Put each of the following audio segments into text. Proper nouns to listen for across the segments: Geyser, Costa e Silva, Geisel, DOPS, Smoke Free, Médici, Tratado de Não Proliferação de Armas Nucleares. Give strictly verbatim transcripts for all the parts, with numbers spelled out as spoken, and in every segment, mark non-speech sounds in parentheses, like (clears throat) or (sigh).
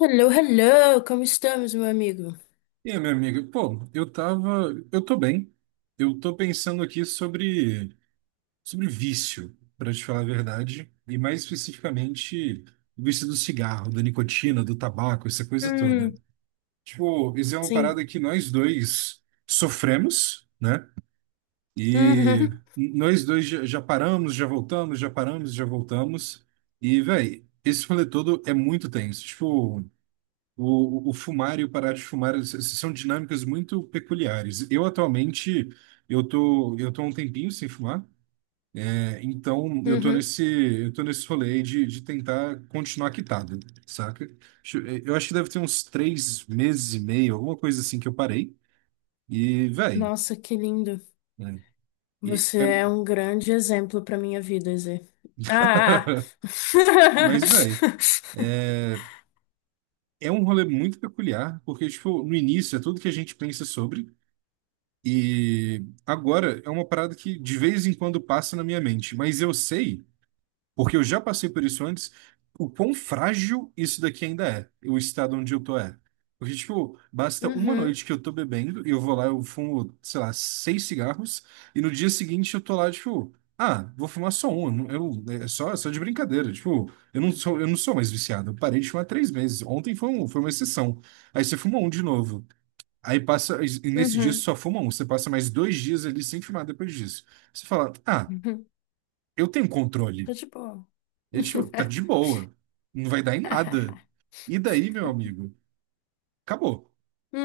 Hello, hello, como estamos, meu amigo? E aí, meu amigo, pô, eu tava, eu tô bem. Eu tô pensando aqui sobre sobre vício, pra te falar a verdade, e mais especificamente o vício do cigarro, da nicotina, do tabaco, essa coisa toda. Hum, Tipo, isso é uma sim. parada que nós dois sofremos, né? E Uhum, nós dois já, já paramos, já voltamos, já paramos, já voltamos. E, véi, esse rolê todo é muito tenso. Tipo, o, o fumar e o parar de fumar s- s- são dinâmicas muito peculiares. Eu atualmente, eu tô, eu tô há um tempinho sem fumar, é, então eu tô uhum. nesse, eu tô nesse rolê aí de, de tentar continuar quitado, saca? Acho- Eu acho que deve ter uns três meses e meio, alguma coisa assim que eu parei. E, véi, Nossa, que lindo. né? E Você é. é um grande exemplo para minha vida, Zé. Ah! (laughs) Ah, ah. Mas, véi, (laughs) é um rolê muito peculiar, porque, tipo, no início é tudo que a gente pensa sobre. E agora é uma parada que de vez em quando passa na minha mente, mas eu sei, porque eu já passei por isso antes, o quão frágil isso daqui ainda é, o estado onde eu tô é. Porque, tipo, basta uma Uhum, noite que eu tô bebendo e eu vou lá, eu fumo, sei lá, seis cigarros, e no dia seguinte eu tô lá, tipo, ah, vou fumar só um, não- eu, é só, é só de brincadeira, tipo, eu não sou, eu não sou mais viciado, eu parei de fumar há três meses, ontem foi, um, foi uma exceção. Aí você fuma um de novo. Aí passa, e nesse dia você uhum, só fuma um, você passa mais dois dias ali sem fumar depois disso. Você fala, ah, uhum. eu tenho Tá controle. de boa. Ele tipo, tá de boa, não vai dar em nada. (laughs) E daí, meu amigo, acabou.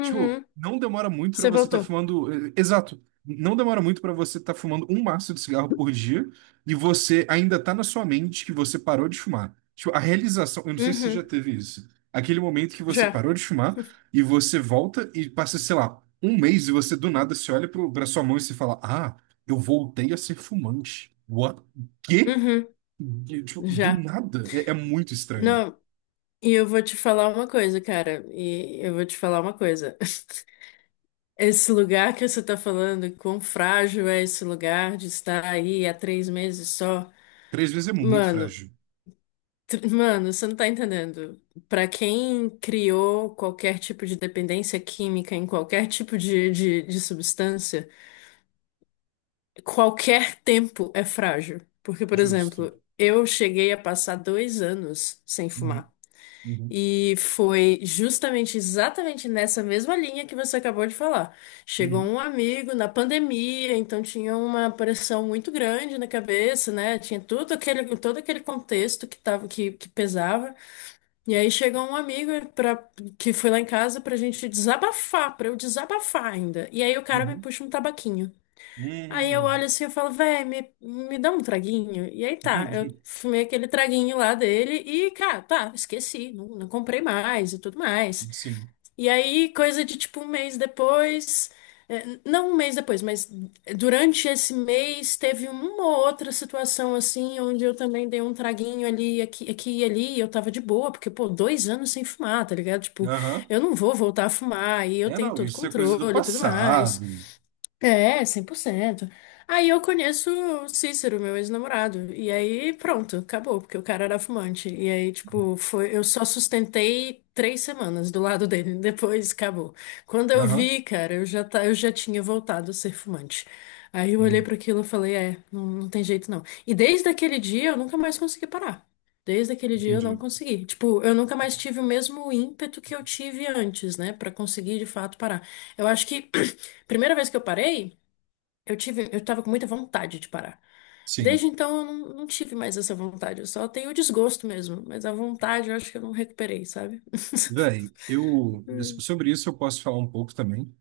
Tipo, não demora muito pra Você você estar voltou. fumando. eh, Exato. Não demora muito pra você estar fumando um maço de cigarro por dia e você ainda tá na sua mente que você parou de fumar. Tipo, a realização. Eu não sei se você já Uhum. teve isso. Aquele momento que você Já. parou de fumar e você volta e passa, sei lá, um mês e você do nada se olha pro, pra sua mão e se fala: Ah, eu voltei a ser fumante. What? Quê? Uhum. E, tipo, do Já. nada. É, é muito estranho. Não, e eu vou te falar uma coisa, cara. E eu vou te falar uma coisa. Esse lugar que você está falando, quão frágil é esse lugar de estar aí há três meses só? Três vezes é muito Mano, frágil. t- mano, você não tá entendendo. Para quem criou qualquer tipo de dependência química em qualquer tipo de, de, de substância, qualquer tempo é frágil. Porque, por Justo. exemplo, eu cheguei a passar dois anos sem Uhum, fumar. uhum, E foi justamente exatamente nessa mesma linha que você acabou de falar. Chegou uhum. um amigo na pandemia, então tinha uma pressão muito grande na cabeça, né? Tinha tudo aquele, todo aquele contexto que tava, que, que pesava. E aí chegou um amigo pra, que foi lá em casa pra gente desabafar, pra eu desabafar ainda. E aí o cara me Uhum. puxa um tabaquinho. Aí eu Uhum. olho assim e falo, véi, me, me dá um traguinho. E aí tá, eu Entendi. fumei aquele traguinho lá dele e, cara, tá, esqueci, não, não comprei mais e tudo mais. Sim. E aí, coisa de tipo um mês depois, eh, não um mês depois, mas durante esse mês teve uma ou outra situação assim, onde eu também dei um traguinho ali, aqui, aqui e ali, e eu tava de boa, porque, pô, dois anos sem fumar, tá ligado? Tipo, Aham. eu não vou voltar a fumar e eu É, tenho não, todo isso é coisa do controle e tudo mais. passado. É, cem por cento. Aí eu conheço o Cícero, meu ex-namorado. E aí, pronto, acabou, porque o cara era fumante. E aí, tipo, foi, eu só sustentei três semanas do lado dele. (laughs) Depois acabou. Quando eu Aham. vi, cara, eu já, tá, eu já tinha voltado a ser fumante. Aí eu olhei Hum. para aquilo e falei, é, não, não tem jeito não. E desde aquele dia eu nunca mais consegui parar. Desde aquele dia eu não Entendi. consegui. Tipo, eu nunca mais tive o mesmo ímpeto que eu tive antes, né, pra conseguir de fato parar. Eu acho que (clears throat) primeira vez que eu parei, eu tive, eu tava com muita vontade de parar. Sim. Desde então, eu não, não tive mais essa vontade. Eu só tenho o desgosto mesmo. Mas a vontade, eu acho que eu não recuperei, sabe? (laughs) Véi, eu Hum, sobre isso eu posso falar um pouco também.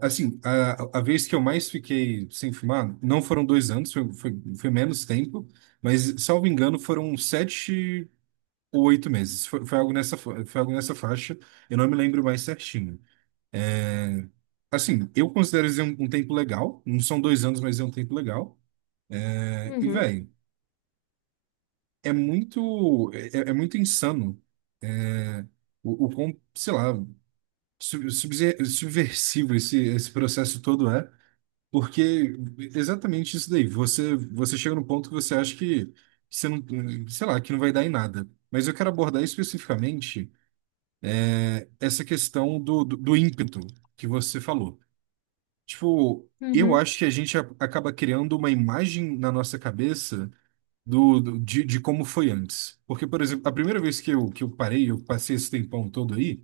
Assim, a, a vez que eu mais fiquei sem fumar, não foram dois anos, foi, foi, foi menos tempo, mas, salvo engano, foram sete ou oito meses. Foi, foi algo nessa, fa- foi algo nessa faixa, eu não me lembro mais certinho. Assim, eu considero isso um, um tempo legal. Não são dois anos, mas é um tempo legal. É, e, uhum, velho, é muito, é, é é muito insano é, o, o quão, sei lá, sub- subse- subversivo esse, esse processo todo é, porque exatamente isso daí. Você, você chega no ponto que você acha que que você não, sei lá, que não vai dar em nada. Mas eu quero abordar especificamente essa questão do, do, do ímpeto que você falou. Tipo, eu uhum, acho que a gente a- acaba criando uma imagem na nossa cabeça do, do- de, de como foi antes. Porque, por exemplo, a primeira vez que eu, que eu parei, eu passei esse tempão todo aí,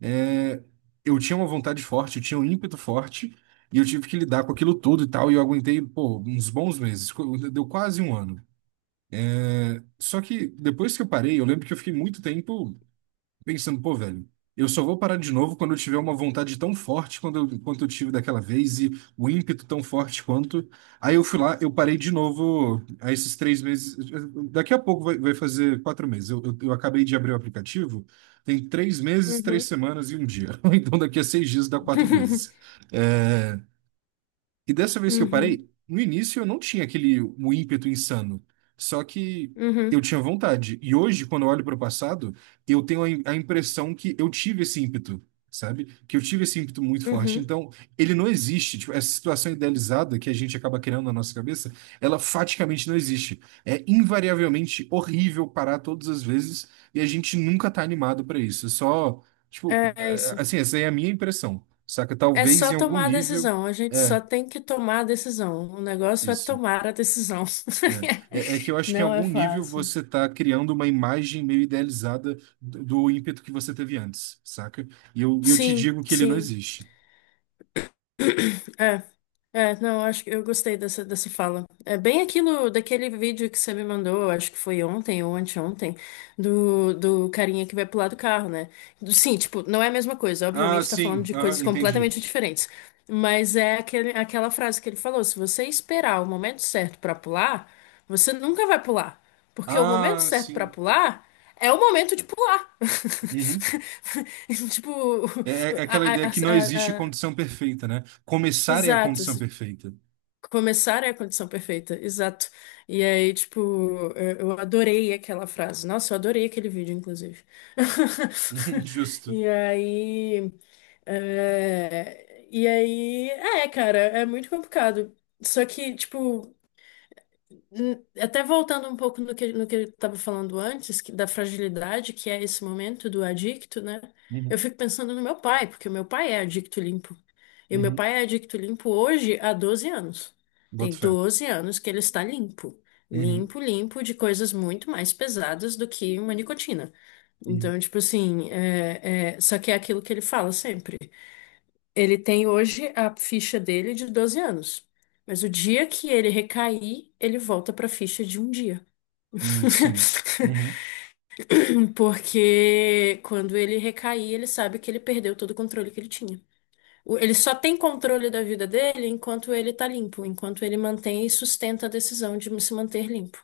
é, eu tinha uma vontade forte, eu tinha um ímpeto forte, e eu tive que lidar com aquilo tudo e tal, e eu aguentei, pô, uns bons meses, co- deu quase um ano. Só que depois que eu parei, eu lembro que eu fiquei muito tempo pensando, pô, velho, eu só vou parar de novo quando eu tiver uma vontade tão forte quando eu- quanto eu tive daquela vez e o ímpeto tão forte quanto. Aí eu fui lá, eu parei de novo a esses três meses. Daqui a pouco vai, vai fazer quatro meses. Eu, eu, eu acabei de abrir o aplicativo, tem três meses, três uhum. semanas e um dia. (laughs) Então daqui a seis dias dá quatro meses. (laughs) É, e dessa vez que eu Uhum, parei, no início eu não tinha aquele um ímpeto insano. Só que eu uhum, tinha vontade. E hoje, quando eu olho para o passado, eu tenho a, im- a impressão que eu tive esse ímpeto, sabe? Que eu tive esse ímpeto muito forte. uhum. Então, ele não existe. Tipo, essa situação idealizada que a gente acaba criando na nossa cabeça, ela faticamente não existe. É invariavelmente horrível parar todas as vezes e a gente nunca tá animado para isso. É só, É tipo, é é, isso. assim, essa aí é a minha impressão, saca? É Talvez em só algum tomar a nível. decisão. A gente É, só tem que tomar a decisão. O negócio é isso. tomar a decisão. É. É, é que eu (laughs) acho que em Não é algum nível fácil. você está criando uma imagem meio idealizada do, do ímpeto que você teve antes, saca? E eu, e eu te Sim, digo que ele não sim. existe. (coughs) É, é, não, acho que eu gostei dessa, dessa fala. É bem aquilo daquele vídeo que você me mandou, acho que foi ontem ou anteontem, do, do carinha que vai pular do carro, né? Do- Sim, tipo, não é a mesma coisa, Ah, obviamente tá falando sim, de ah, coisas entendi. completamente diferentes. Mas é aquele, aquela frase que ele falou: se você esperar o momento certo pra pular, você nunca vai pular. Porque o momento Ah, certo pra sim. pular é o momento de pular. (laughs) Uhum. Tipo, É, é é aquela a, a, a, ideia que não existe a- a- condição perfeita, né? Começar é a exato. condição perfeita. Começar é a condição perfeita, exato. E aí, tipo, eu eu adorei aquela frase. Nossa, eu adorei aquele vídeo, inclusive. (laughs) (laughs) Justo. E aí. é, E aí. É, cara, é muito complicado. Só que, tipo. Hum, Até voltando um pouco no que, no que eu estava falando antes, que- da fragilidade que é esse momento do adicto, né? Eu Uhum. fico pensando no meu pai, porque o meu pai é adicto limpo. E o meu Uhum. pai é adicto limpo hoje há doze anos. Tem Boto fé. doze anos que ele está limpo. Uhum. Limpo, limpo de coisas muito mais pesadas do que uma nicotina. Uhum. Então, tipo assim, é, é, só que é aquilo que ele fala sempre. Ele tem hoje a ficha dele de doze anos. Mas o dia que ele recair, ele volta para a ficha de um dia. Uhum. Sim. (laughs) Uhum. Porque quando ele recair, ele sabe que ele perdeu todo o controle que ele tinha. O- Ele só tem controle da vida dele enquanto ele tá limpo, enquanto ele mantém e sustenta a decisão de se manter limpo.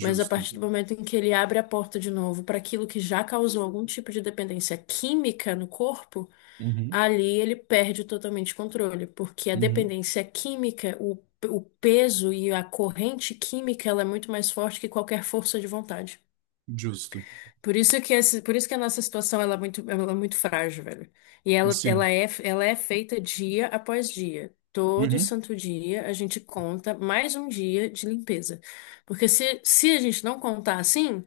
Mas a partir do momento em que ele abre a porta de novo para aquilo que já causou algum tipo de dependência química no corpo, Uhum. ali ele perde totalmente o controle, porque a Uhum. dependência química, o, o peso e a corrente química, ela é muito mais forte que qualquer força de vontade. Justo. Por isso que esse, por isso que a nossa situação ela é muito, ela é muito frágil, velho. E ela, ela Sim. é, ela é feita dia após dia. Todo Uhum. santo dia a gente conta mais um dia de limpeza. Porque se, se a gente não contar assim,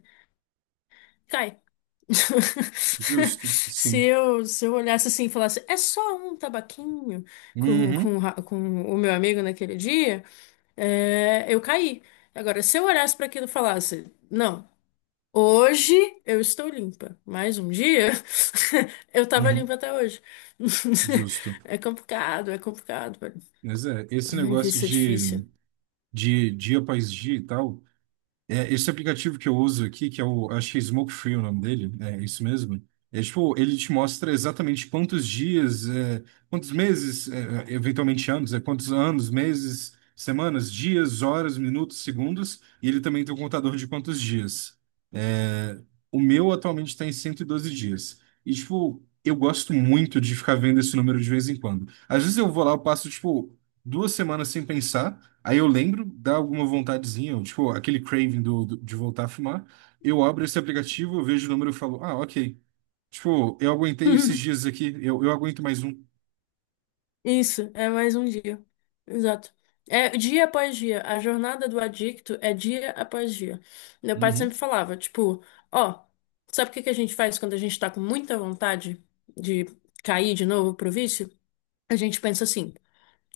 cai. (laughs) Justo. Se Sim. eu, se eu olhasse assim e falasse, é só um tabaquinho com, Uhum, com, ra- com o meu amigo naquele dia, é, eu caí. Agora, se eu olhasse para aquilo e falasse, não, hoje eu estou limpa, mais um dia (laughs) eu estava uhum, limpa até hoje. (laughs) justo. É complicado, é complicado, velho. Mas é, esse Ai, negócio isso é difícil. de, de dia após dia e tal, é, esse aplicativo que eu uso aqui, que é o, acho que é Smoke Free o nome dele, é isso mesmo. É tipo, ele te mostra exatamente quantos dias, é, quantos meses, é, é, eventualmente anos, é quantos anos, meses, semanas, dias, horas, minutos, segundos, e ele também tem um contador de quantos dias. É, o meu atualmente está em cento e doze dias. E tipo, eu gosto muito de ficar vendo esse número de vez em quando. Às vezes eu vou lá, eu passo tipo duas semanas sem pensar. Aí eu lembro, dá alguma vontadezinha, tipo, aquele craving do, do- de voltar a fumar. Eu abro esse aplicativo, eu vejo o número e falo, ah, ok. Tipo, eu aguentei esses (laughs) dias aqui, eu, eu aguento mais um. Isso, é mais um dia. Exato. É dia após dia. A jornada do adicto é dia após dia. Meu pai Uhum, sempre falava, tipo, ó, sabe o que que a gente faz quando a gente tá com muita vontade de cair de novo pro vício? A gente pensa assim,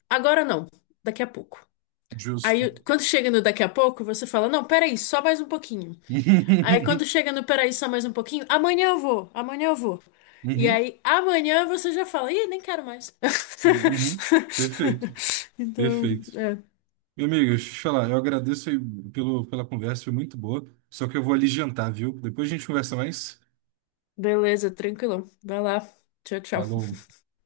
agora não, daqui a pouco. justo. Aí, quando chega no daqui a pouco, você fala, não, peraí, só mais um pouquinho. Aí quando (laughs) chega no peraí, só mais um pouquinho, amanhã eu vou, amanhã eu vou. E Uhum, aí amanhã você já fala, ih, nem quero mais. uhum. Perfeito, (laughs) Então, perfeito. é, Meu amigo, deixa eu te falar, eu agradeço aí pelo, pela conversa, foi muito boa. Só que eu vou ali jantar, viu? Depois a gente conversa mais. beleza, tranquilão. Vai lá. Tchau, Falou. tchau.